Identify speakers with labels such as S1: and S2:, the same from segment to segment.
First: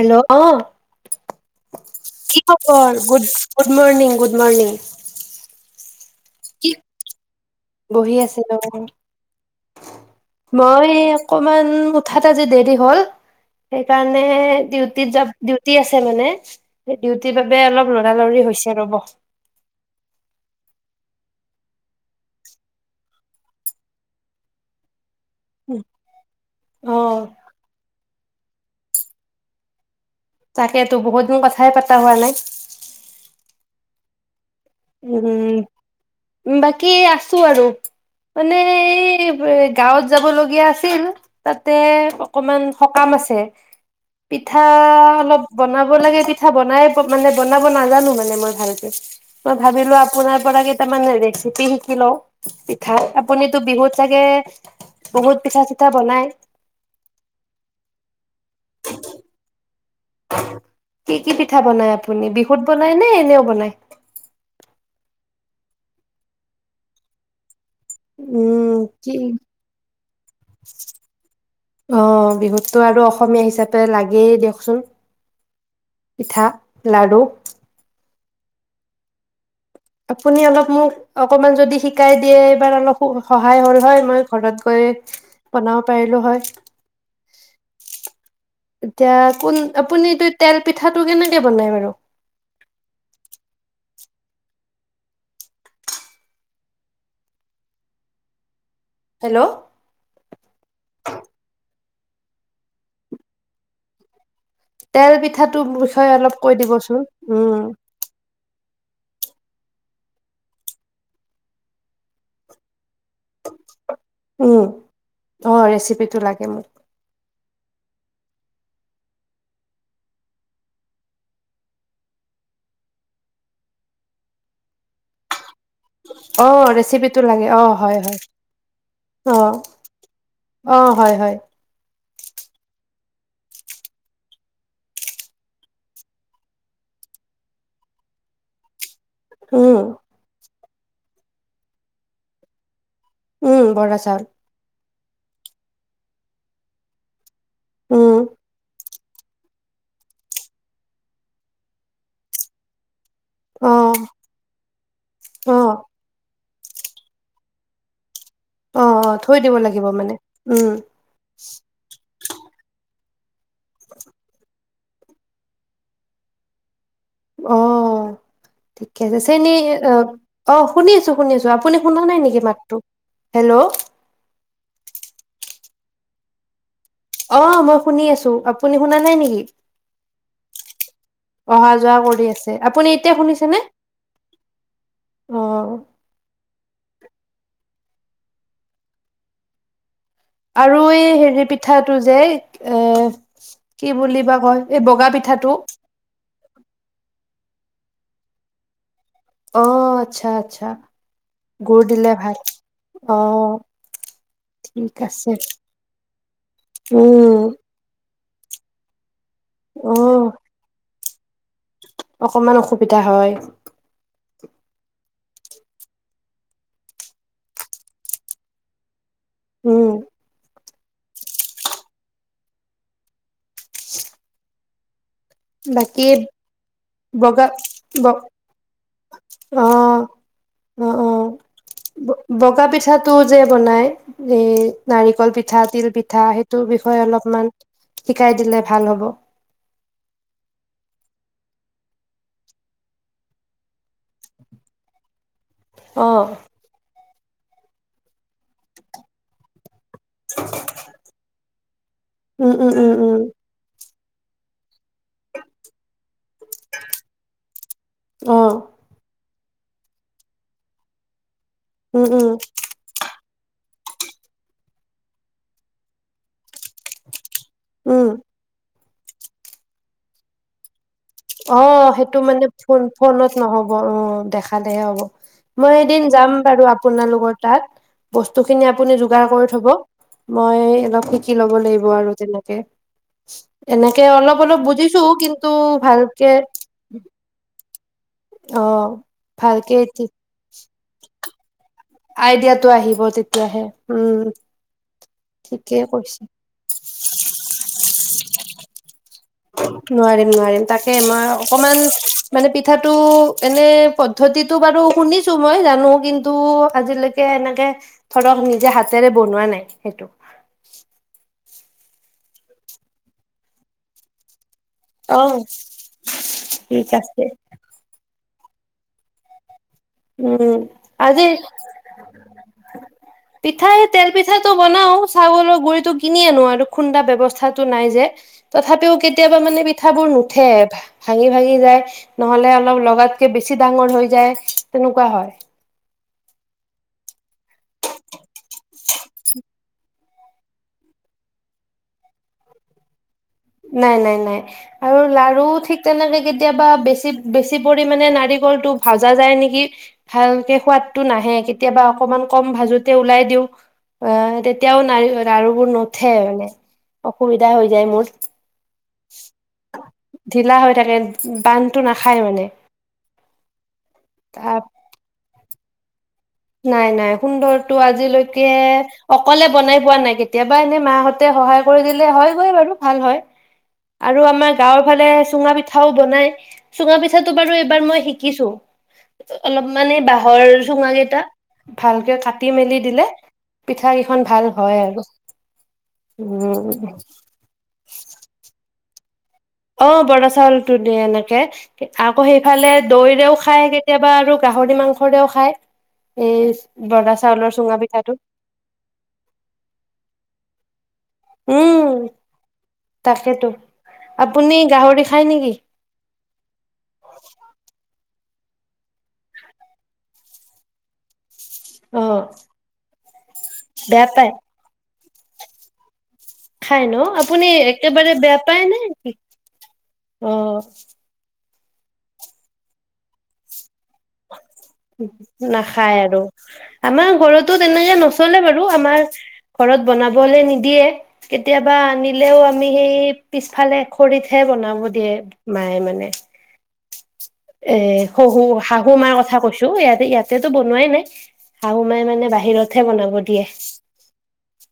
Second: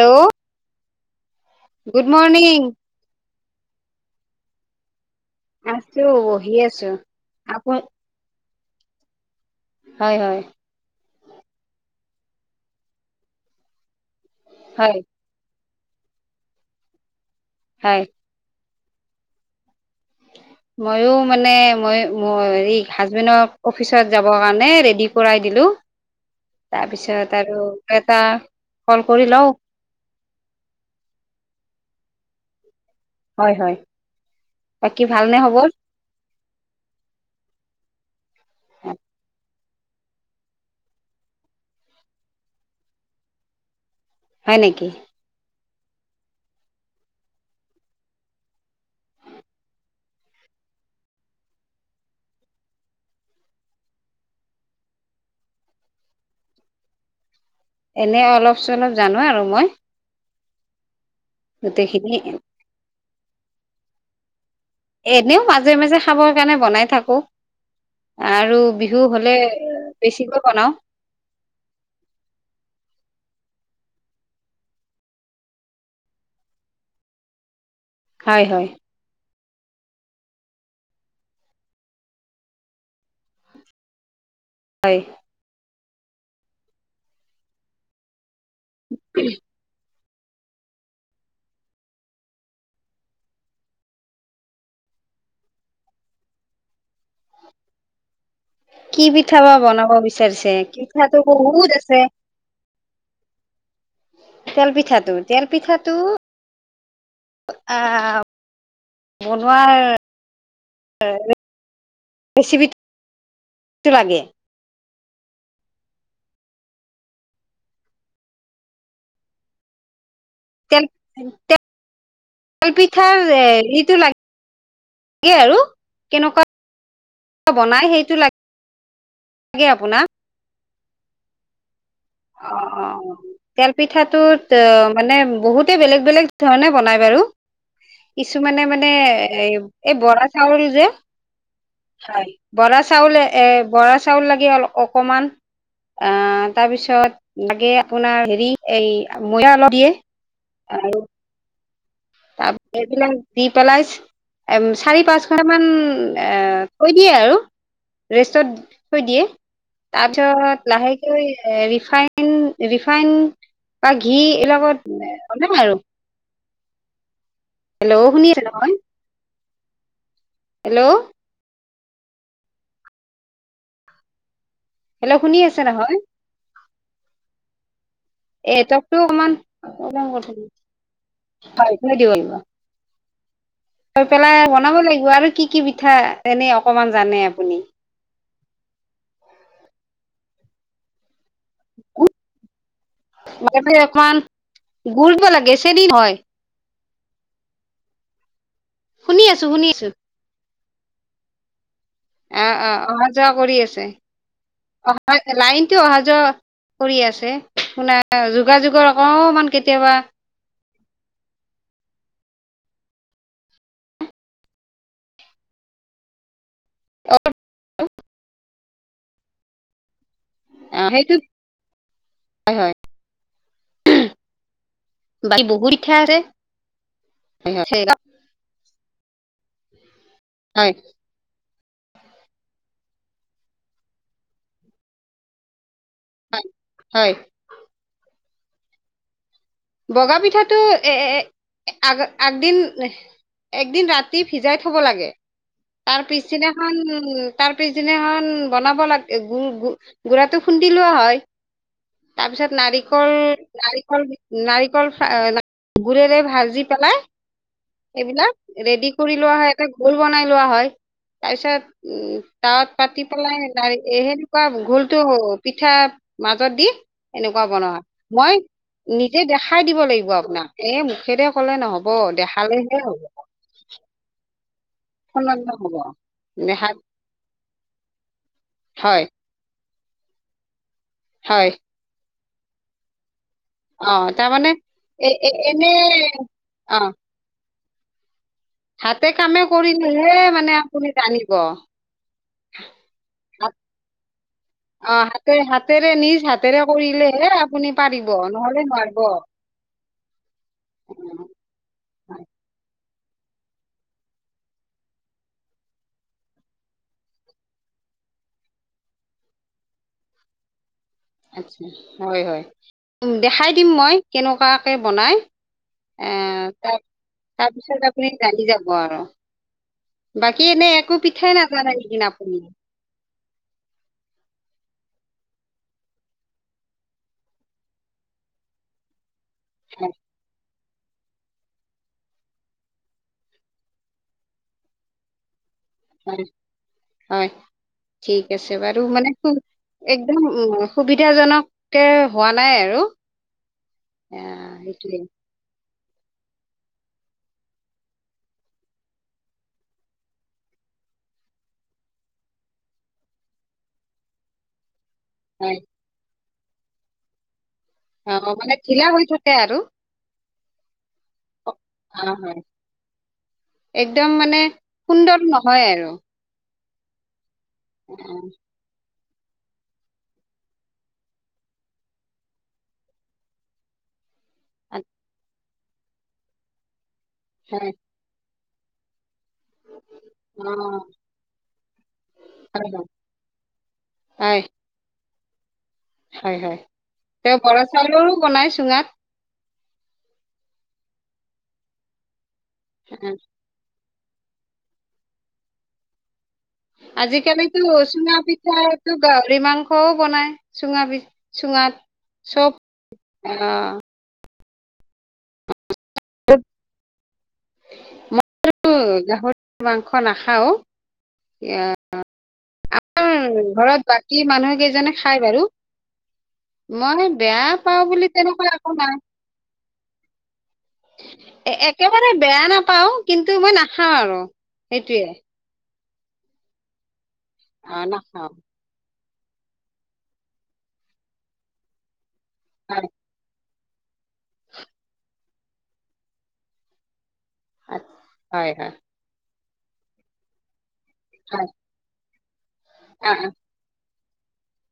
S1: Hello
S2: good
S1: কি
S2: morning
S1: খবৰ good morning good morning
S2: আ খালোঁ বহি
S1: কি
S2: আছো আপু
S1: বহি আছিলোঁ অ
S2: হয় হয়
S1: মই অকমান হঠাত আজি দেৰি হ'ল সেইকাৰণে
S2: হয়
S1: ডিউটীত যাব, ডিউটীত। দিওতি আছে মানে সেই বাবে অলপ
S2: হয়
S1: লৰালৰি হৈছে। সেই ৰব।
S2: ময়ো মানে মই মোৰ হেৰি হাজবেণ্ডৰ অফিচত যাবৰ কাৰণে ৰেডি কৰাই দিলো
S1: অ
S2: তাৰপিছত আৰু এটা কল কৰি লও,
S1: তাকেইতো বহুত দিন কথাই পতা হোৱা নাই।
S2: হয় হয়। বাকী ভালনে খবৰ
S1: উম বাকী আছো আৰু। মানে এই গাঁৱত যাব লগীয়া আছিল, তাতে অকমান সকাম আছে।
S2: হয়
S1: পিঠা
S2: নেকি
S1: অলপ বনাব লাগে পিঠা, বনাই মানে বনাব নাজানো মানে মই ভালকে মই ভাবিলো আপোনাৰ পৰা কেইটামান ৰেচিপি শিকি লও পিঠাৰ। আপুনিতো বিহুত চাগে বহুত পিঠা চিঠা বনাই?
S2: এনে অলপ চলপ জানো আৰু মই।
S1: [unintelligible] কি কি পিঠা বনাই
S2: গোটেইখিনি
S1: আপুনি? বিহুত বনাই নে? এনেও বনাই।
S2: এনেও মাজে মাজে খাবৰ কাৰণে বনাই থাকো। আৰু
S1: উম,
S2: বিহু
S1: কি,
S2: হলে বেছিকৈ বনাও
S1: অ বিহুতটো আৰু অসমীয়া হিচাপে লা লাগেই দিয়কচোন পিঠা লাড়ু।
S2: হয় হয়।
S1: আপুনি অলপ মোক অকমান যদি শিকাই দিয়ে, এইবাৰ অলপ সহায় হল হয়। মই ঘৰত গৈ
S2: হয়
S1: বনাব পাৰিলো হয়। তিয়া কোন আপুনি তেল পিঠাটো কেনেকে বনাই বাৰু?
S2: কি পিঠা
S1: হেল্ল'।
S2: বা বনাব বিচাৰিছে, পিঠাটো বহুত আছে। [unintelligible]
S1: তেল পিঠাটো বিষয়ে অলপ কৈ দিবচোন। ন।
S2: আ। বনোৱা ৰে ৰেচিপি তে লাগে।
S1: অ ৰেচিপিটো লাগে মোক।
S2: তে তেলপিঠাৰ ইটো লাগ গে আৰু।
S1: অ ৰেচিপিট টো লাগে। অ
S2: বনাই
S1: হয়
S2: সেইটো
S1: হয়। অ,
S2: লাগে আপোনাক
S1: অ হয় হয়।
S2: অ, অ তেল পিঠাটোত মানে বহুতে বেলেগ বেলেগ ধৰণে বনাই বাৰু কিছুমানে মানে নে
S1: উম,
S2: এই বৰা চাউল যে হয় বৰা চাউলে এ বৰা চাউল লাগে অলপ। অকমান অ তাৰপিছত তাত, লাগে
S1: উম,
S2: আপোনাৰ, হেৰি এই, ময়দা অলপ দিয়ে আৰু, তাপ এইবিলাক দি পেলাই,
S1: অ',
S2: এম চাৰি পাঁচ ঘানটামান
S1: অ',
S2: এ কৈ দিয়ে আৰু ৰেষ্টত
S1: অ',
S2: থৈ
S1: অ'
S2: দিয়ে
S1: দিব লাগিব মানে। উম,
S2: তাৰপিছত লাহেকৈ ৰিফাইন ৰিফাইন বা ঘি এইবিলাকত আৰু
S1: অ
S2: হেল্ল' শুনি আছে নহয়
S1: ঠিকে আছে চেনি অ, অ শুনি
S2: হেল্ল'
S1: আছো শুনি আছো আপ আপোনি শুনা নাই নেকি মাতটো হেল্ল,
S2: হেল্ল' শুনি আছে নহয়?
S1: অঁ মই শুনি আছো,
S2: এ
S1: আপুনি
S2: নেটৱৰ্কটো
S1: শুনা নাই
S2: অকমান
S1: নেকি?
S2: প্ৰব্লেম কৰি
S1: অহা
S2: হয়
S1: যোৱা
S2: থৈ দিব
S1: কৰি
S2: লাগিব
S1: আছে। আপুনি, তিয়া শুনিছেনে?
S2: থৈ পেলাই বনাব লাগিব আৰু
S1: অ
S2: কি কি পিঠা এনেই অকমান জানে আপুনি
S1: আৰু এই হেৰি, পিঠাটো যে এ কি
S2: অকমান
S1: বুলি বা কয় এই
S2: গুৰ
S1: বগা
S2: দিব লাগে
S1: পিঠাটো,
S2: চেনি নহয় শুনি আছো
S1: অ
S2: শুনি আছো।
S1: আচ্ছা আচ্ছা গুৰ দিলে ভাল
S2: অহ অ অহা যোৱা কৰি আছে।
S1: ঠিক
S2: অহা
S1: আছে
S2: লাইনটো অহা যোৱা কৰি আছে
S1: উম
S2: শুনা। অ যোগাযোগৰ অকন মন
S1: অ
S2: কেতিয়াবা
S1: অকমান অসুবিধা হয়।
S2: অ
S1: উম
S2: অহ সেইটো, হয় হয় বাকী বহুত পিঠা
S1: বাকী
S2: আছে
S1: বগা ব অহ
S2: হয়
S1: অ অ, ব বগা পিঠাটো যে বনাই। এই নাৰিকল পিঠা তিল, পিঠা
S2: হয়
S1: সেইটোৰ বিষয়ে
S2: হয়
S1: অলপমান। শিকাই দিলে ভাল হ'ব।
S2: বগা পিঠাটো এএএএ আগ আগদিন একদিন ৰাতি ভিজাই থব লাগে। তাৰ
S1: অ
S2: পিছ দিনাখন উ, তাৰ পিছদিনাখন বনাব লাগে গুৰ গু, গুড়াটো খুন্দি লোৱা হয়। তাৰপিছত
S1: উম উম উম
S2: নাৰিকল
S1: উম
S2: নাৰি অ, নাৰিকল, অ গু়ৰেৰে ভাল ভাজি পেলাই সেইবিলাক
S1: অ
S2: ৰেডি কৰি লোৱা হয়। এটা ঘোল বনাই লোৱা হয়। তাৰ পিছত উম তাত পাতি পেলাই এ সেনেকুৱা ঘোলটো পিঠা মাজত দি এনেকুৱা বনোৱা
S1: উম,
S2: মই নিজে দেখাই দিব লাগিব আপোনাক এ
S1: অ সেইটো মানে ফোন ফোনত নহ'ব অ দেখা লেহে হ'ব
S2: ফোনত
S1: মই
S2: নহ'ব
S1: এদিন যাম বাৰু
S2: দেখাত
S1: আপোনালোকৰ তাত বস্তু খিনি আপুনি
S2: হয়
S1: যোগাৰ কৰি থব মই অলপ শিকি
S2: হয়
S1: ল'ব লাগিব আৰু তেনে কে
S2: অ
S1: এনেকে অলপ
S2: তাৰমানে
S1: অলপ বুজিছো
S2: এ এ
S1: কিন্তু
S2: এনে
S1: ভালকে
S2: অ
S1: অ',
S2: হাতে কামে
S1: ভালকে
S2: কৰিলে হে মানে তুমি জানিব।
S1: আইডিয়াটো আহিব
S2: হাত
S1: তেতিয়াহে উম।
S2: অ হাতে
S1: ঠিকেই
S2: হাতেৰে
S1: কৈছে।
S2: নিজ হাতেৰে কৰিলেহে আপুনি পাৰিব নহলে নোৱাৰিব।
S1: নোৱাৰিম নোৱাৰিম তাকে মই অকমান
S2: হয়
S1: মানে পি কথাাতটো এনে পদ্ধতিটো বাৰু শুনিছো মই জানো কিন্তু আজিলৈকে এনেকে ধৰক নিজে হাতেৰে বনোৱা নাই সেইটো।
S2: আচ্ছা হয় হয় দেখাই দিম মই কেনেকুৱা বনাই
S1: অ
S2: এ
S1: ঠিক আছে।
S2: তাৰপিছত আপুনি জানি যাব আৰু। বাকী
S1: উম
S2: এনে একো
S1: আজি,
S2: পিঠাই নাজানে নেকি আপুনি
S1: পিঠা এই তেল পিঠাটো। বনাও চাউলৰ গুৰিতো কিনি আনো, আৰু খুন্দা ব্যৱস্থাটো নাই যে। তথাপিও কিন্তু কেতিয়াবা মানে
S2: হয়
S1: পিঠাবোৰ নুঠে। ভাঙি ভাঙি যায় নহলে অলপ লগাতকে বেছি ডাঙৰ হৈ যায়। তেনেকুৱা হয়।
S2: হয় হয়। ঠিক আছে বাৰু মানে একদম উম, সুবিধাজনকে হোৱা নাই আৰু।
S1: নাই, নাই, নাই
S2: আহ সেইটোৱে
S1: আৰু লাৰু ঠিক তেনেকে কেতিয়াবা বেছি, বেছি পৰিমাণে নাৰিকলটো ভাজা যায় নেকি, ভালকে সোৱাদটো নাহে কেতিয়াবা অকণমান কম ভাজোতে ওলাই দিওঁ আ, তেতিয়াও [unintelligible]
S2: হয়
S1: লাৰুবোৰ নুঠে মানে অসুবি ৰ হৈ যায় মোৰ
S2: অ মানে ঢিলা হৈ থাকে আৰু।
S1: ঢিলা হৈ থাকে।
S2: অ
S1: বান্ধটো নাখায়
S2: হয়
S1: মানে। তাত
S2: হয় আৰু।
S1: নাই, নাই। সুন্দৰটো
S2: অ
S1: আজিলৈকে অকলে বনাই পোৱা নাই, কেতিয়াবা এনেই মাহঁতে সহায় কৰি দিলে হয়গৈ বাৰু, ভাল হয়। আৰু আমাৰ গাঁৱৰ
S2: আচ্ছা,
S1: ফালে চুঙা পিঠ খাওঁ বনাই। চুঙা পিঠাটো বাৰু
S2: হয়
S1: এইবাৰ মই শিকিছোঁ। অলপ মানে
S2: অ
S1: বাঁহৰ চুঙা কেইটা। ভালকে কাটি
S2: হয়
S1: মেলি দিলে পিঠা কেইখন ভাল হয় আৰু। [unintelligible]
S2: হয়-হয়
S1: উম
S2: তেওঁ বৰা চাউলৰো বনাই চুঙাত?
S1: অ, বৰা চাউলটো দিয়ে এনেকে আকৌ সেই ইফালে দৈৰেও খায়। কেতিয়াবা আৰু গাহৰি মাংসৰেও খায়। এই বৰা চাউলৰ
S2: আজিকালিতো
S1: পিঠাটো
S2: চুঙা পিঠাটো গাহৰি মাংসও বনাই। চুঙা বি
S1: উম, তাকেতো আব
S2: আহ
S1: আপুনি গাহৰি খায় নেকি?
S2: [unintelligible] [unintelligible] গাহৰি মাংস নাখাও
S1: অ
S2: আমাৰ ঘৰত
S1: বেয়া
S2: বাকী
S1: পায়
S2: মানুহ কেইজনে খাই বাৰু।
S1: খাই
S2: মই
S1: ন
S2: বেয়া
S1: আপুনি
S2: পাও বুলি
S1: একেবাৰে বেয়া
S2: তেনেকুৱা
S1: পায়
S2: একো
S1: নে
S2: নাই
S1: নেকি অ'। [unintelligible]
S2: একেবাৰে বেয়া নাপাও কিন্তু মই না হা আৰু সেইটোৱে।
S1: খায় আৰু আমাৰ ঘৰতো
S2: অ
S1: তেনেকে
S2: নাখাও
S1: নচলে বাৰু আমাৰ। ঘৰত বনাবলে নিদিয়ে কেতিয়াবা আনি লেও আমি সেই পিছফালে ফালে খৰিতহে বনাব দিয়ে। মায়ে মানে এ, শহু
S2: হয় হয় হয়
S1: তোমাৰ কথা কৈছো ইয়াতে ইয়াতে তো বনোৱাই নাই।
S2: হয়
S1: শাহুমাই মানে বাহিৰত হে
S2: অ
S1: বনাব
S2: অ,
S1: দিয়ে।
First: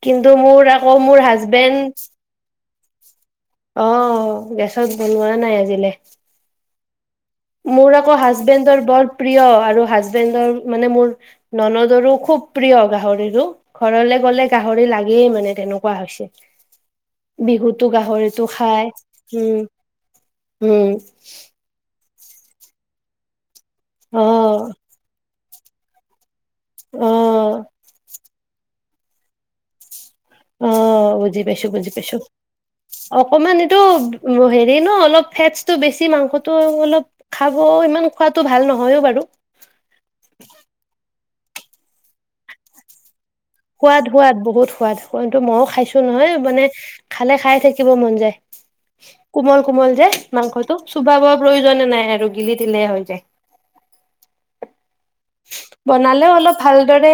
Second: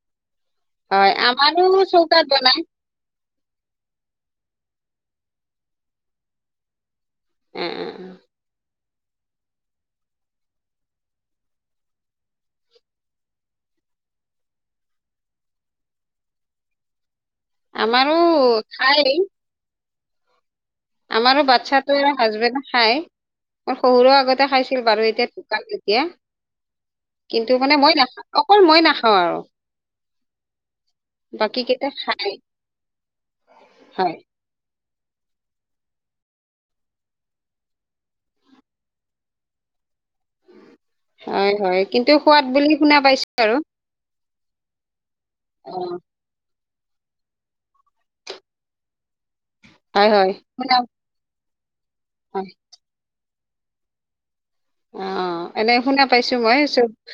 S1: কিন্তু টো মোৰ আকৌ
S2: হয়
S1: মোৰ
S2: আমাৰো
S1: হাজবেণ্ড
S2: চৌকাত বনাই
S1: অ, ' গেছত বনোৱা নাই আজিলে
S2: অ অ
S1: মোৰ
S2: অ।
S1: আকৌ হাজবেণ্ডৰ বৰ প্ৰিয় আৰু হাজবেণ্ডৰ মানে মোৰ ননদৰো খুব প্ৰিয় গাহৰি ঘৰলে গ'লে গাহৰি লাগেই মানে তেনেকুৱা হৈছে। বিহুতো
S2: আমাৰো
S1: গাহৰিতো খাই উম। উম
S2: আমাৰো বাচ্ছাটো হাজবেণ্ডও খায়। শহুৰো
S1: অ
S2: আগতে খাইছিল বাৰু এতিয়া
S1: অ
S2: [unintelligible] কিন্তু মানে মই নাখাও। অকল মই নাখাওঁ আৰু।
S1: অ, বুজি
S2: বাকী
S1: পাইছো,
S2: কেইটা
S1: বুজি পাইছো
S2: খাই
S1: অকমান এইটো
S2: হয়
S1: হেৰি ন। ফেটছটো বেছি মাংসটো অলপ খাব ইমান খোৱাটো ভাল নহয় বাৰু।
S2: হয়, হয় কিন্তু সোৱাদ বুলি শুনা পাইছো। আৰু
S1: সোৱাদ সোৱাদ বহুত সোৱাদ কিন্তু মইও
S2: অ
S1: খাইছো নহয় মানে খালে খাই থাকিব মন যায়। কোমল কোমল যে
S2: হয় হয় শুনা
S1: মাংসটো চুবাৱ প্ৰয়োজনে নাই,
S2: হয়
S1: গিলি দিলে হৈ যায়।
S2: অ এনে শুনা পাইছো
S1: বনালেও অলপ
S2: মই চব
S1: ভালদৰে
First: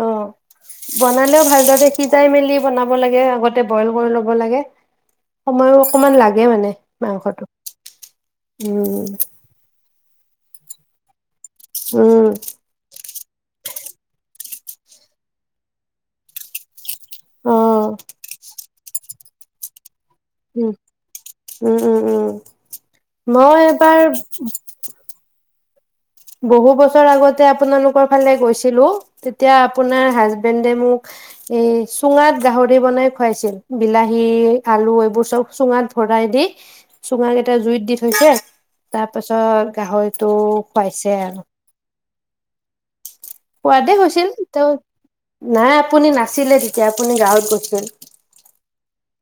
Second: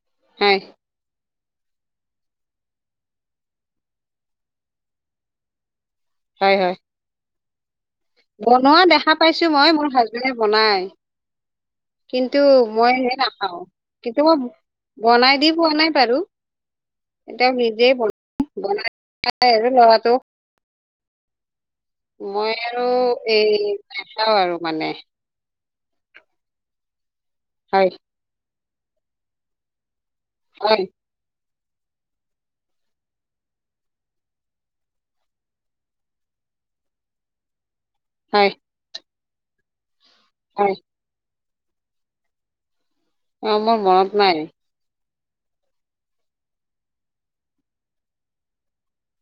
S1: অ
S2: হয়
S1: বন খেও ভালদৰে সিজাই মেলি বনাব লাগে আগতে বইল কৰি ল'ব লাগে সময়ো অকমান লাগে
S2: হয়
S1: মানে
S2: হয়
S1: মাংসটো
S2: বনোৱা
S1: উম
S2: দেখা পাইছো মই মোৰ হাজ বনাই
S1: উম
S2: কিন্তু মই হে নাপাওঁ কিন্তু মই, বনাই দি পোৱা নাই বাৰু
S1: অ
S2: এটোও নিজে ত আৰু ল'ৰাটো
S1: উম! উম উম উম
S2: মই আৰু
S1: মই
S2: এই
S1: এবাৰ
S2: নখাও আৰু মানে,
S1: বহু বছৰ আগত
S2: হয়
S1: আপোনালোকৰ ফালে গৈছে, ছিলো তেতিয়া আপোনাৰ, হাজবেণ্ডে
S2: হয়
S1: মোক এই চুঙাত গাহৰি বনাই খুৱাইছিল বিলাহী আলু এইবোৰ চব চুঙাত ভৰাই দি চুঙাক এটা জুইত দি থৈছে ত
S2: হয়
S1: তাৰ পাছত গাহৰিটো
S2: হয়
S1: পাইছে আৰু
S2: অ
S1: পোৱা
S2: মোৰ
S1: দে
S2: মনত
S1: হৈছিল
S2: নাই
S1: ত নাই আপুনি নাছিলে তেতিয়া আপুনি গাঁৱত গৈছিল।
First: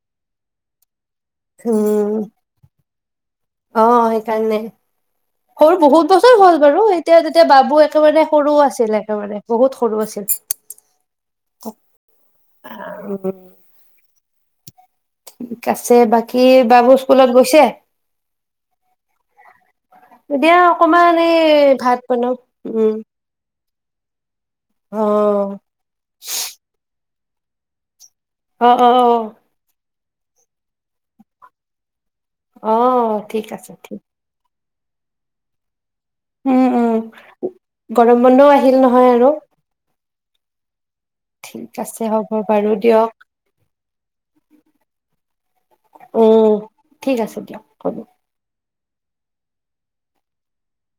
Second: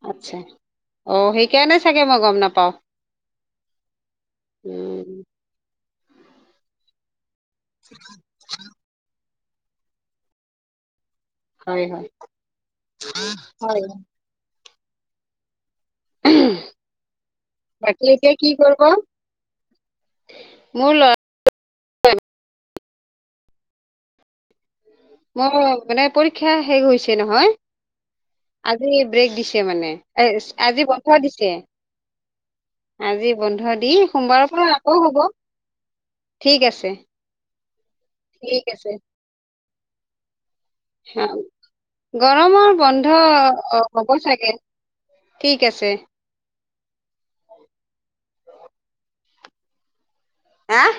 S2: আচছা অ সেইকাৰণে চাগে
S1: উম
S2: মই গম নাপাও।
S1: অ সেই সেই কাৰণে
S2: উম
S1: সৰু বহুত বছৰ হল বাৰু এতিয়াদি, এতিয়া বাবু একেবাৰে সৰুও আছিল একেবাৰে বহুত সৰু আছিল
S2: হয় হয় হয়!
S1: উম কছে বাকী বাবু স্কুলত গৈছে
S2: বাকী এতিয়া কি কৰিব
S1: এতিয়া
S2: মোৰ
S1: অকমান
S2: ল'ৰা
S1: এই ভাত বনাও। উম! অ
S2: মও মানে পৰীক্ষা শেষ হৈছে। হৈছে নহয়।
S1: অ অ
S2: আজি ব্ৰেক দিছে মানে। এচ আজি বন্ধ দিছে।
S1: অ
S2: আজি
S1: ঠিক আছে
S2: বন্ধ দি
S1: ঠিক
S2: সোমবাৰৰ পৰা অ' হ'ব ঠিক
S1: উম
S2: আছে
S1: উম, গৰম বন্ধও
S2: ঠিক
S1: আহিল
S2: আছে
S1: নহয়, আৰু
S2: হ'
S1: ঠিক আছে হ'ব বাৰু
S2: গৰমৰ
S1: দিয়ক
S2: বন্ধ হ'ব চাগে, ঠিক আছে।
S1: উম ঠিক আছে দিয়ক হ'ব।
S2: আহ